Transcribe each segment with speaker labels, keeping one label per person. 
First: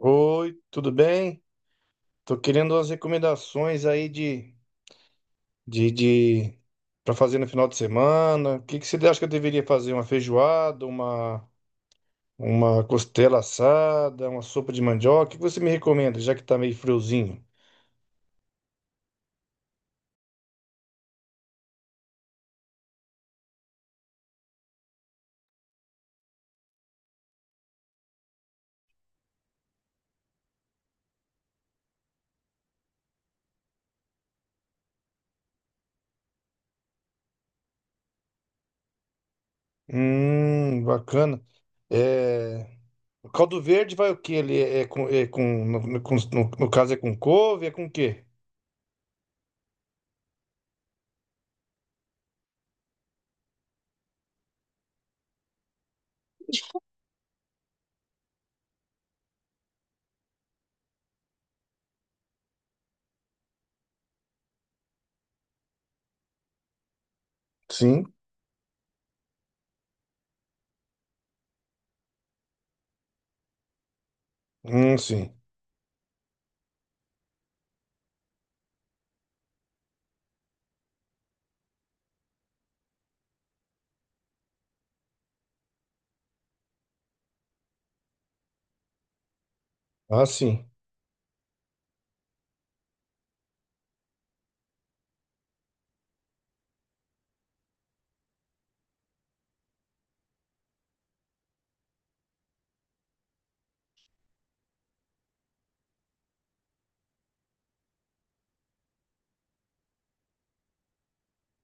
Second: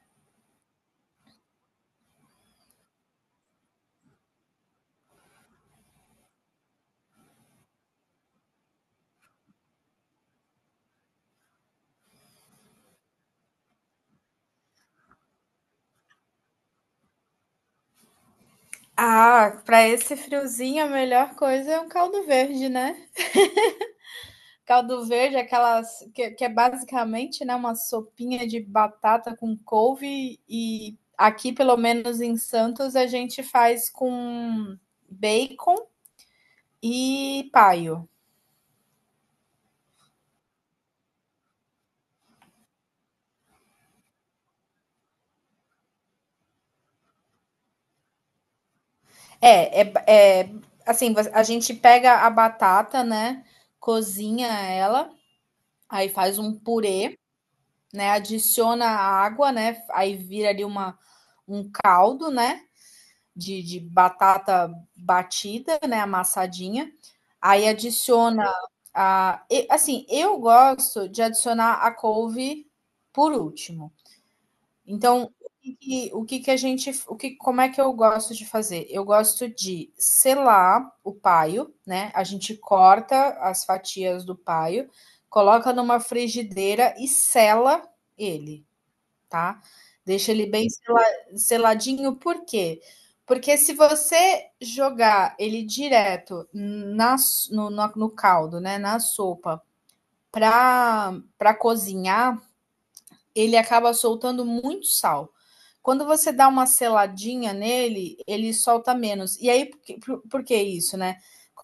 Speaker 1: Oi, tudo bem? Tô querendo umas recomendações aí de para fazer no final de semana. O que que você acha que eu deveria fazer? Uma feijoada, uma costela assada, uma sopa de mandioca? O que que você me recomenda, já que tá meio friozinho?
Speaker 2: Ah, para esse friozinho a melhor coisa é um caldo verde, né? Caldo verde, aquelas que é basicamente, né, uma sopinha de batata com couve e aqui, pelo menos em Santos, a gente faz com bacon e paio.
Speaker 1: Bacana. É, o caldo verde vai o quê? Ele é com, é com no caso é com couve, é com o quê?
Speaker 2: É, é, é assim, a gente pega a batata, né, cozinha ela, aí faz um purê, né, adiciona a água, né, aí vira ali uma um caldo, né? De batata batida, né, amassadinha. Aí
Speaker 1: Sim.
Speaker 2: adiciona a, assim, eu gosto de adicionar a couve por último.
Speaker 1: Sim.
Speaker 2: Então, o que, que a gente, o que, como é que eu gosto de fazer? Eu gosto de selar o paio, né? A gente corta as fatias do paio, coloca numa frigideira e sela ele, tá?
Speaker 1: Ah,
Speaker 2: Deixa ele
Speaker 1: sim.
Speaker 2: bem seladinho, por quê? Porque se você jogar ele direto na, s- no, na- no caldo, né, na sopa, para para cozinhar, ele acaba soltando muito sal. Quando você dá uma seladinha nele, ele solta menos. E aí, por que isso, né?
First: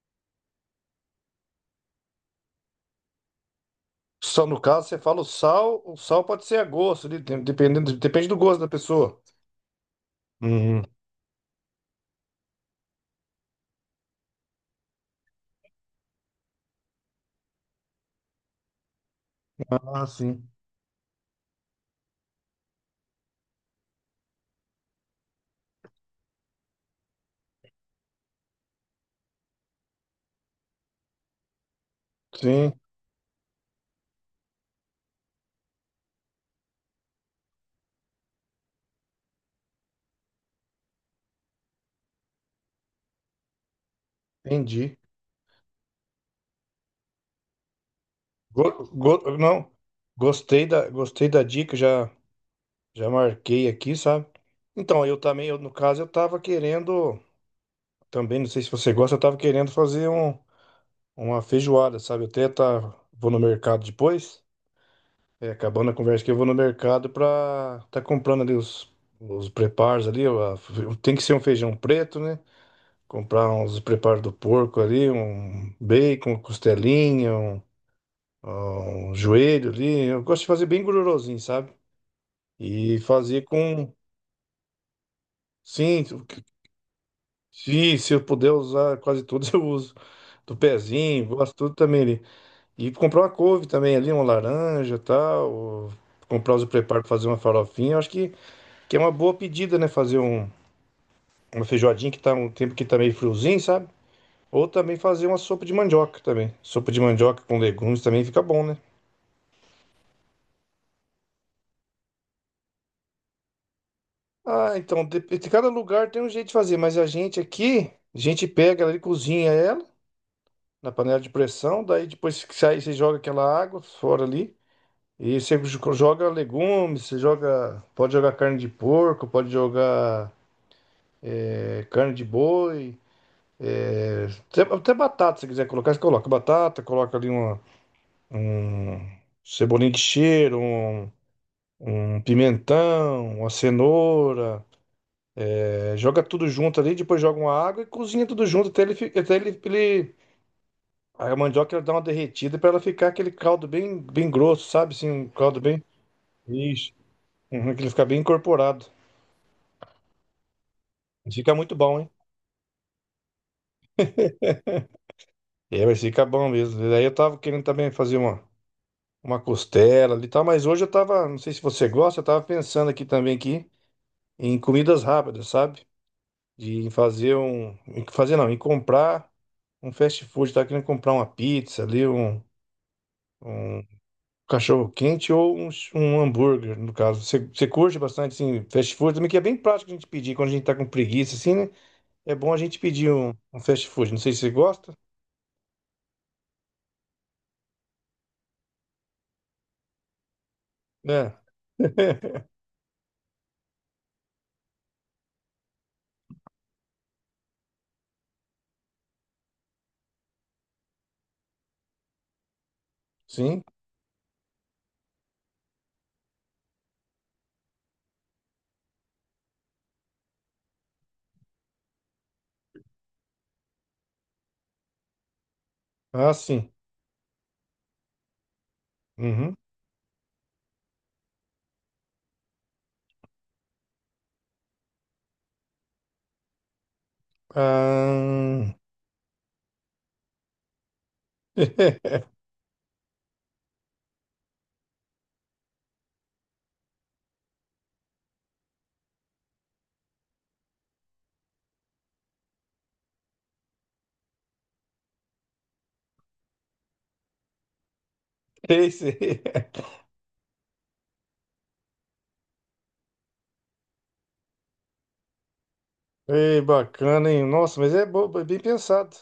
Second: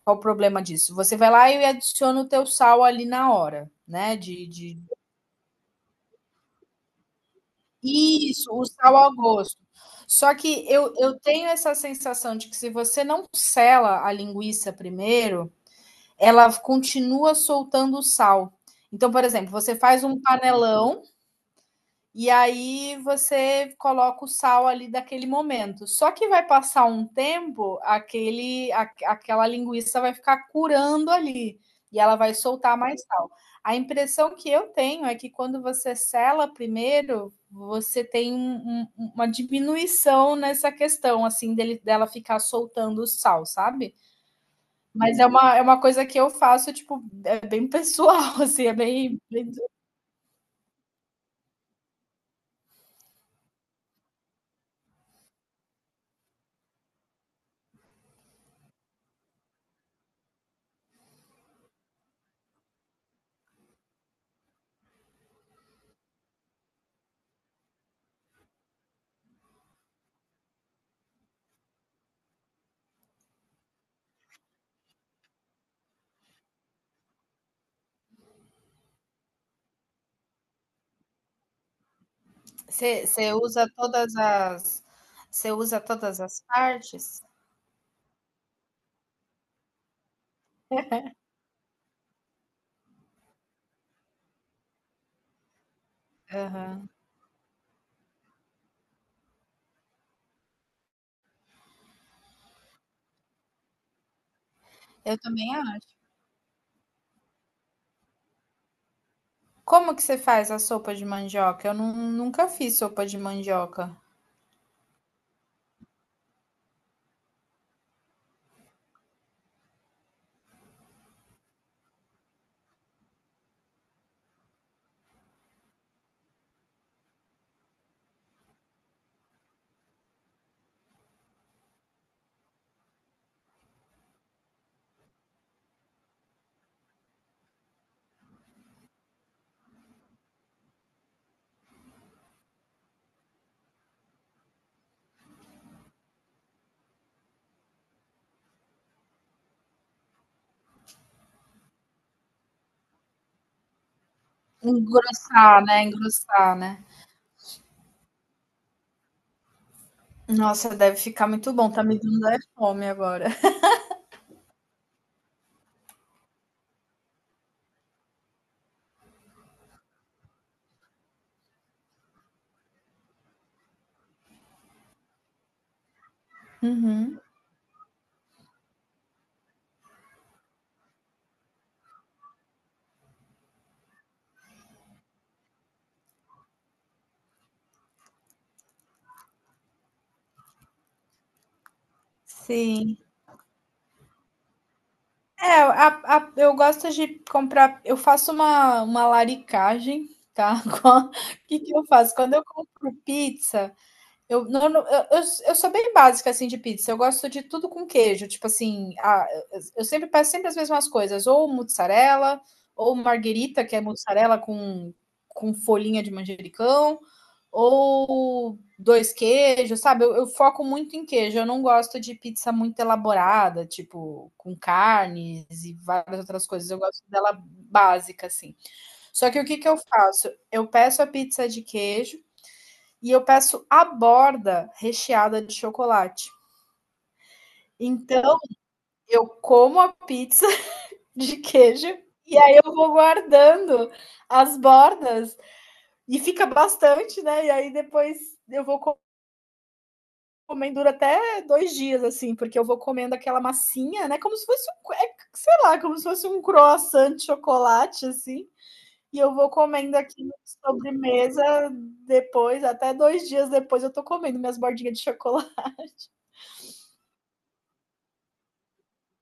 Speaker 2: Qual o problema disso? Você vai lá e adiciona o teu sal ali na hora, né,
Speaker 1: Só no
Speaker 2: de
Speaker 1: caso, você fala o sal pode ser a gosto, ali, dependendo, depende do
Speaker 2: Isso,
Speaker 1: gosto
Speaker 2: o
Speaker 1: da
Speaker 2: sal ao
Speaker 1: pessoa.
Speaker 2: gosto. Só que
Speaker 1: Uhum.
Speaker 2: eu tenho essa sensação de que se você não sela a linguiça primeiro, ela continua soltando o sal. Então, por exemplo, você faz
Speaker 1: Ah,
Speaker 2: um
Speaker 1: sim.
Speaker 2: panelão e aí você coloca o sal ali daquele momento. Só que vai passar um tempo, aquela linguiça vai ficar curando ali e ela vai
Speaker 1: Sim,
Speaker 2: soltar mais sal. A impressão que eu tenho é que quando você sela primeiro, você tem uma diminuição nessa questão, assim, dela ficar soltando o sal, sabe?
Speaker 1: entendi.
Speaker 2: Mas é é uma coisa que eu faço, tipo, é bem pessoal, assim, é bem, bem
Speaker 1: Não, gostei da dica, já, já marquei aqui, sabe? Então, no caso, eu tava querendo, também, não sei se você gosta, eu tava querendo uma feijoada, sabe? Vou no mercado depois, é, acabando a conversa que eu vou no mercado pra tá comprando ali os preparos ali, ó, tem que ser um feijão preto, né? Comprar uns preparos do porco ali, um bacon, costelinha, um joelho ali. Eu gosto de fazer bem gordurosinho, sabe? E
Speaker 2: Você
Speaker 1: fazer
Speaker 2: usa
Speaker 1: com.
Speaker 2: todas as você usa
Speaker 1: Sim,
Speaker 2: todas as partes?
Speaker 1: se eu puder usar quase todos, eu uso. Do pezinho, gosto tudo também ali. E comprar uma couve também ali, uma laranja e tal. Ou comprar os
Speaker 2: Aham.
Speaker 1: preparos para fazer uma farofinha. Que é uma boa pedida, né? Uma feijoadinha que tá um tempo que tá meio friozinho, sabe? Ou também
Speaker 2: Eu
Speaker 1: fazer uma
Speaker 2: também
Speaker 1: sopa de
Speaker 2: acho.
Speaker 1: mandioca também. Sopa de mandioca com legumes também fica bom, né?
Speaker 2: Como que você faz a sopa de mandioca? Eu nunca fiz sopa de mandioca.
Speaker 1: Ah, então, de cada lugar tem um jeito de fazer, mas a gente aqui, a gente pega ela e cozinha ela na panela de pressão, daí depois que sai, você joga aquela água fora ali, e você joga legumes, você joga, pode jogar carne de porco, pode jogar é, carne de boi, até batata, se quiser colocar, você coloca batata, coloca ali uma, um cebolinho de cheiro, um pimentão, uma cenoura, é, joga tudo junto ali, depois joga uma água e cozinha tudo junto até ele, fi- até ele, ele- a mandioca ela dá uma derretida para ela ficar aquele caldo bem, bem grosso, sabe? Assim, um caldo
Speaker 2: Engrossar,
Speaker 1: bem.
Speaker 2: né, engrossar, né.
Speaker 1: Isso. Uhum, que ele fica bem incorporado.
Speaker 2: Nossa, deve ficar muito
Speaker 1: Fica
Speaker 2: bom,
Speaker 1: muito
Speaker 2: tá me
Speaker 1: bom, hein?
Speaker 2: dando é fome agora.
Speaker 1: É, mas fica bom mesmo. E daí eu tava querendo também uma costela ali e tal, mas hoje eu tava, não sei se você gosta, eu tava pensando aqui também aqui em comidas rápidas, sabe? De
Speaker 2: Uhum.
Speaker 1: fazer um, em fazer não, em comprar um fast food, tá querendo comprar uma pizza ali, um cachorro quente ou um hambúrguer, no caso. Você, você curte bastante, assim, fast food também, que é bem prático a gente pedir quando a gente tá com preguiça, assim, né? É bom a gente
Speaker 2: Sim.
Speaker 1: pedir um fast food. Não sei se você gosta.
Speaker 2: É, a eu gosto de comprar, eu faço uma laricagem, tá. Qua
Speaker 1: É,
Speaker 2: Que eu faço? Quando eu compro pizza, Eu, não, eu sou bem básica assim de pizza. Eu gosto de tudo com queijo. Tipo assim, eu sempre peço sempre as mesmas coisas, ou mozzarella, ou
Speaker 1: sim.
Speaker 2: marguerita, que é mozzarella com folhinha de manjericão, ou dois queijos, sabe? Eu foco muito em queijo. Eu não gosto de pizza muito elaborada, tipo com carnes e várias
Speaker 1: Ah,
Speaker 2: outras coisas.
Speaker 1: sim.
Speaker 2: Eu gosto dela básica assim. Só que o
Speaker 1: Uhum.
Speaker 2: que que eu faço? Eu peço a pizza de queijo e eu peço a borda recheada de chocolate. Então,
Speaker 1: Ah...
Speaker 2: eu como a pizza de queijo e aí eu vou guardando as bordas e fica bastante, né? E aí depois eu vou comendo dura até dois dias, assim, porque eu vou comendo aquela massinha, né? Como se fosse um, é, sei lá, como se fosse um croissant de chocolate, assim.
Speaker 1: Sei,
Speaker 2: E eu
Speaker 1: sei.
Speaker 2: vou comendo aqui na sobremesa depois, até dois dias depois eu tô comendo minhas bordinhas de chocolate.
Speaker 1: Ei, bacana, hein? Nossa, mas é, bem pensado.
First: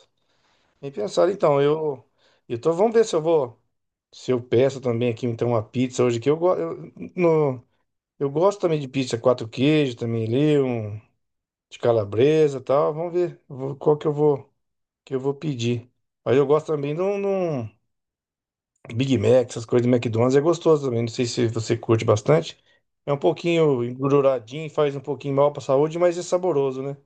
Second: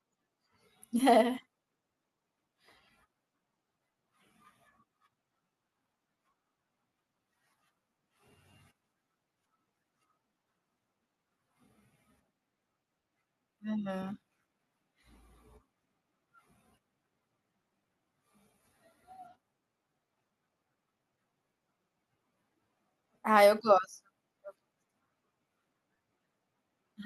Speaker 1: Bem pensado. Então, vamos ver se eu vou. Se eu peço também aqui, então, uma pizza hoje que eu, gosto eu, no, eu gosto também de pizza quatro queijos também ali, um de calabresa e tal. Vamos ver vou- qual
Speaker 2: Uhum.
Speaker 1: que eu vou pedir. Aí eu gosto também de um Big Mac, essas coisas do McDonald's, é gostoso também. Não sei se você curte bastante. É um
Speaker 2: Ah, eu
Speaker 1: pouquinho
Speaker 2: gosto.
Speaker 1: engorduradinho, faz um pouquinho mal pra saúde, mas é saboroso, né?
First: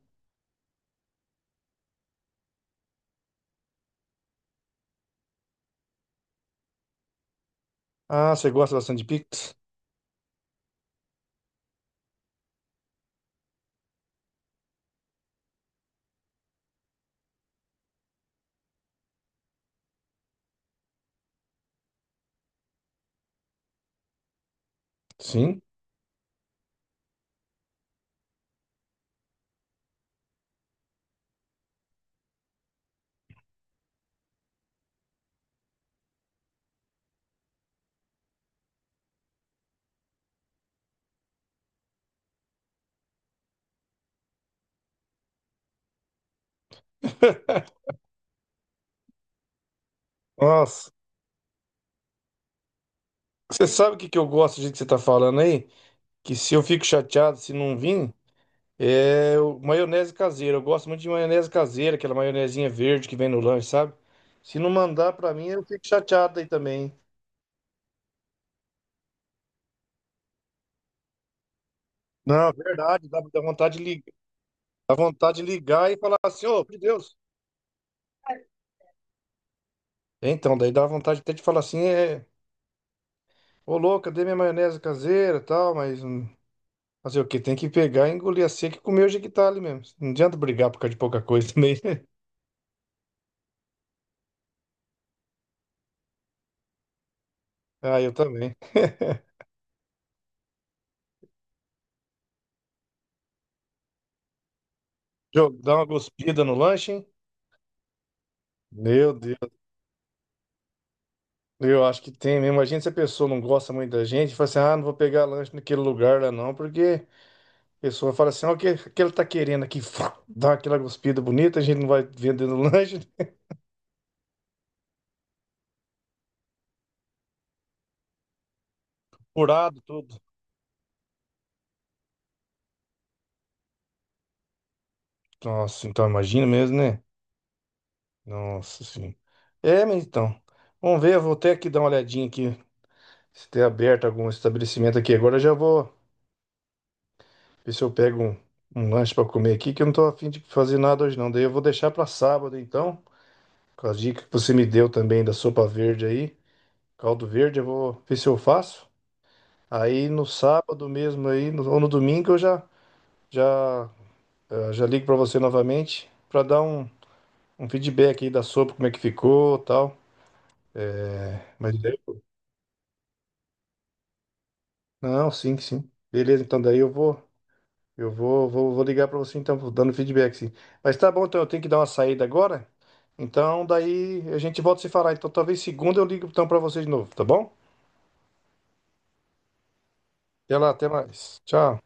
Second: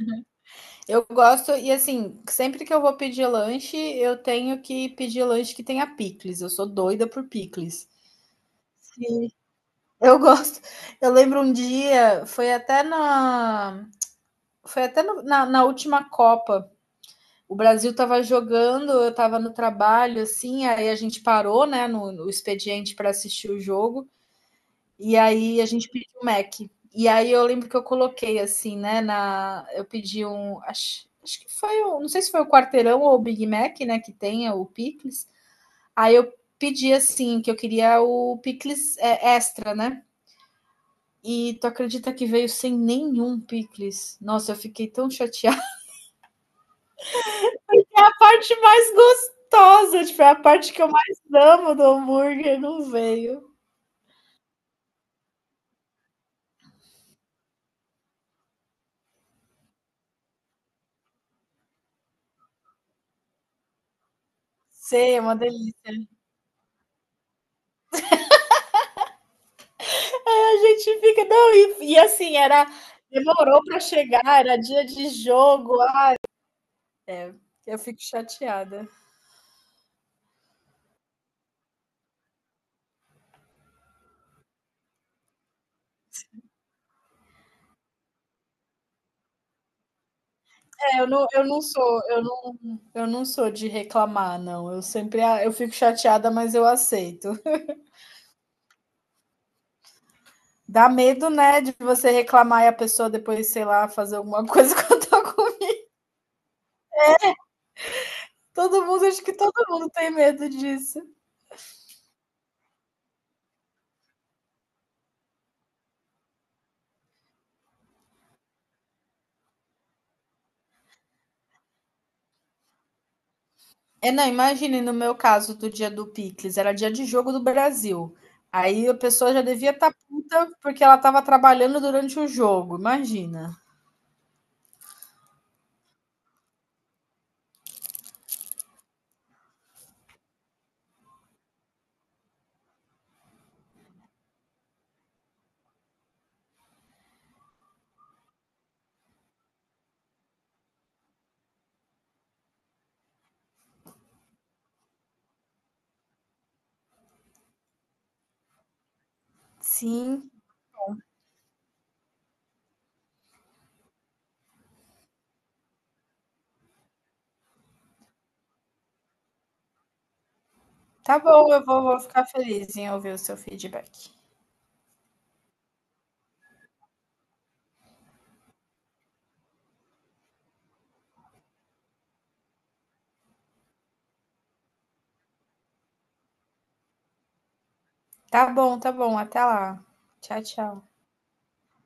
Speaker 2: Eu gosto, e assim, sempre que eu vou pedir lanche, eu tenho que pedir lanche que tenha picles. Eu sou doida por picles.
Speaker 1: Ah, você gosta bastante de
Speaker 2: Sim.
Speaker 1: pizza?
Speaker 2: Eu gosto. Eu lembro um dia, foi até na última Copa. O Brasil estava jogando, eu estava no trabalho, assim, aí a gente parou, né, no expediente para assistir o jogo. E aí
Speaker 1: Sim.
Speaker 2: a gente pediu um Mac. E aí eu lembro que eu coloquei assim, né? Eu pedi um. Acho que foi o. Não sei se foi o quarteirão ou o Big Mac, né? Que tem, é o pickles. Aí eu pedi assim, que eu queria o pickles, é, extra, né? E tu acredita que veio sem nenhum pickles? Nossa, eu fiquei tão chateada. A parte mais gostosa, tipo, é a parte que eu
Speaker 1: Nossa,
Speaker 2: mais amo do hambúrguer não veio.
Speaker 1: você sabe o que que eu gosto do jeito que você tá falando aí? Que se eu fico chateado se não vir. Maionese caseira. Eu gosto muito de maionese caseira, aquela maionezinha verde que vem no lanche, sabe? Se não mandar
Speaker 2: Sei, é
Speaker 1: pra
Speaker 2: uma
Speaker 1: mim, eu fico
Speaker 2: delícia.
Speaker 1: chateado aí também, hein?
Speaker 2: É, a gente fica, não, e assim,
Speaker 1: Não, é
Speaker 2: era,
Speaker 1: verdade, dá
Speaker 2: demorou
Speaker 1: vontade
Speaker 2: para
Speaker 1: de ligar,
Speaker 2: chegar, era dia
Speaker 1: dá
Speaker 2: de
Speaker 1: vontade de
Speaker 2: jogo.
Speaker 1: ligar e falar assim, ô, meu Deus.
Speaker 2: É, eu fico chateada.
Speaker 1: Então, daí dá vontade até de falar assim, é, ô louco, cadê minha maionese caseira, e tal, mas fazer o quê? Tem que pegar, engolir a seca e comer o jequitale mesmo. Não adianta brigar por causa de
Speaker 2: É, eu
Speaker 1: pouca
Speaker 2: não, eu
Speaker 1: coisa
Speaker 2: não
Speaker 1: também.
Speaker 2: sou, eu não, eu não sou de reclamar, não. Eu fico chateada, mas eu aceito.
Speaker 1: Ah, eu também.
Speaker 2: Dá medo, né, de você reclamar e a pessoa depois, sei lá, fazer alguma coisa contra a
Speaker 1: Jô,
Speaker 2: comida.
Speaker 1: dá uma cuspida no lanche, hein?
Speaker 2: Todo mundo,
Speaker 1: Meu
Speaker 2: acho que todo
Speaker 1: Deus.
Speaker 2: mundo tem medo disso.
Speaker 1: Eu acho que tem mesmo. Imagina se a pessoa não gosta muito da gente, fala assim, ah, não vou pegar lanche naquele lugar lá não, porque a pessoa fala assim, ó, o que ele tá querendo aqui? Fá, dá aquela cuspida bonita, a gente não vai vendendo lanche,
Speaker 2: É, não, imagine no meu caso do dia do picles, era dia de jogo do Brasil. Aí a pessoa já devia
Speaker 1: furado
Speaker 2: estar
Speaker 1: tudo.
Speaker 2: puta porque ela estava trabalhando durante o jogo, imagina.
Speaker 1: Nossa, então imagina mesmo, né? Nossa, sim. É, mas então, vamos ver, eu vou até aqui dar uma olhadinha aqui, se tem aberto algum estabelecimento aqui agora, eu já vou ver se eu pego um lanche pra comer aqui, que eu não tô afim de fazer nada hoje não, daí eu vou deixar pra sábado então, com as dicas que você me deu também da sopa verde aí, caldo verde, eu vou ver se eu faço. Aí no
Speaker 2: Sim,
Speaker 1: sábado mesmo aí, ou no domingo eu já já ligo para você novamente para dar um feedback aí da sopa, como é que ficou, tal.
Speaker 2: tá bom, eu
Speaker 1: Mas
Speaker 2: vou,
Speaker 1: daí-
Speaker 2: vou ficar feliz em ouvir o seu feedback.
Speaker 1: não, sim, sim. Beleza, então daí vou ligar para você então, vou dando feedback sim. Mas tá bom, então eu tenho que dar uma saída agora. Então daí a gente volta a se falar. Então talvez segunda eu ligo então para você de novo, tá bom?
Speaker 2: Tá bom, até lá. Tchau,
Speaker 1: Até lá,
Speaker 2: tchau.
Speaker 1: até mais. Tchau.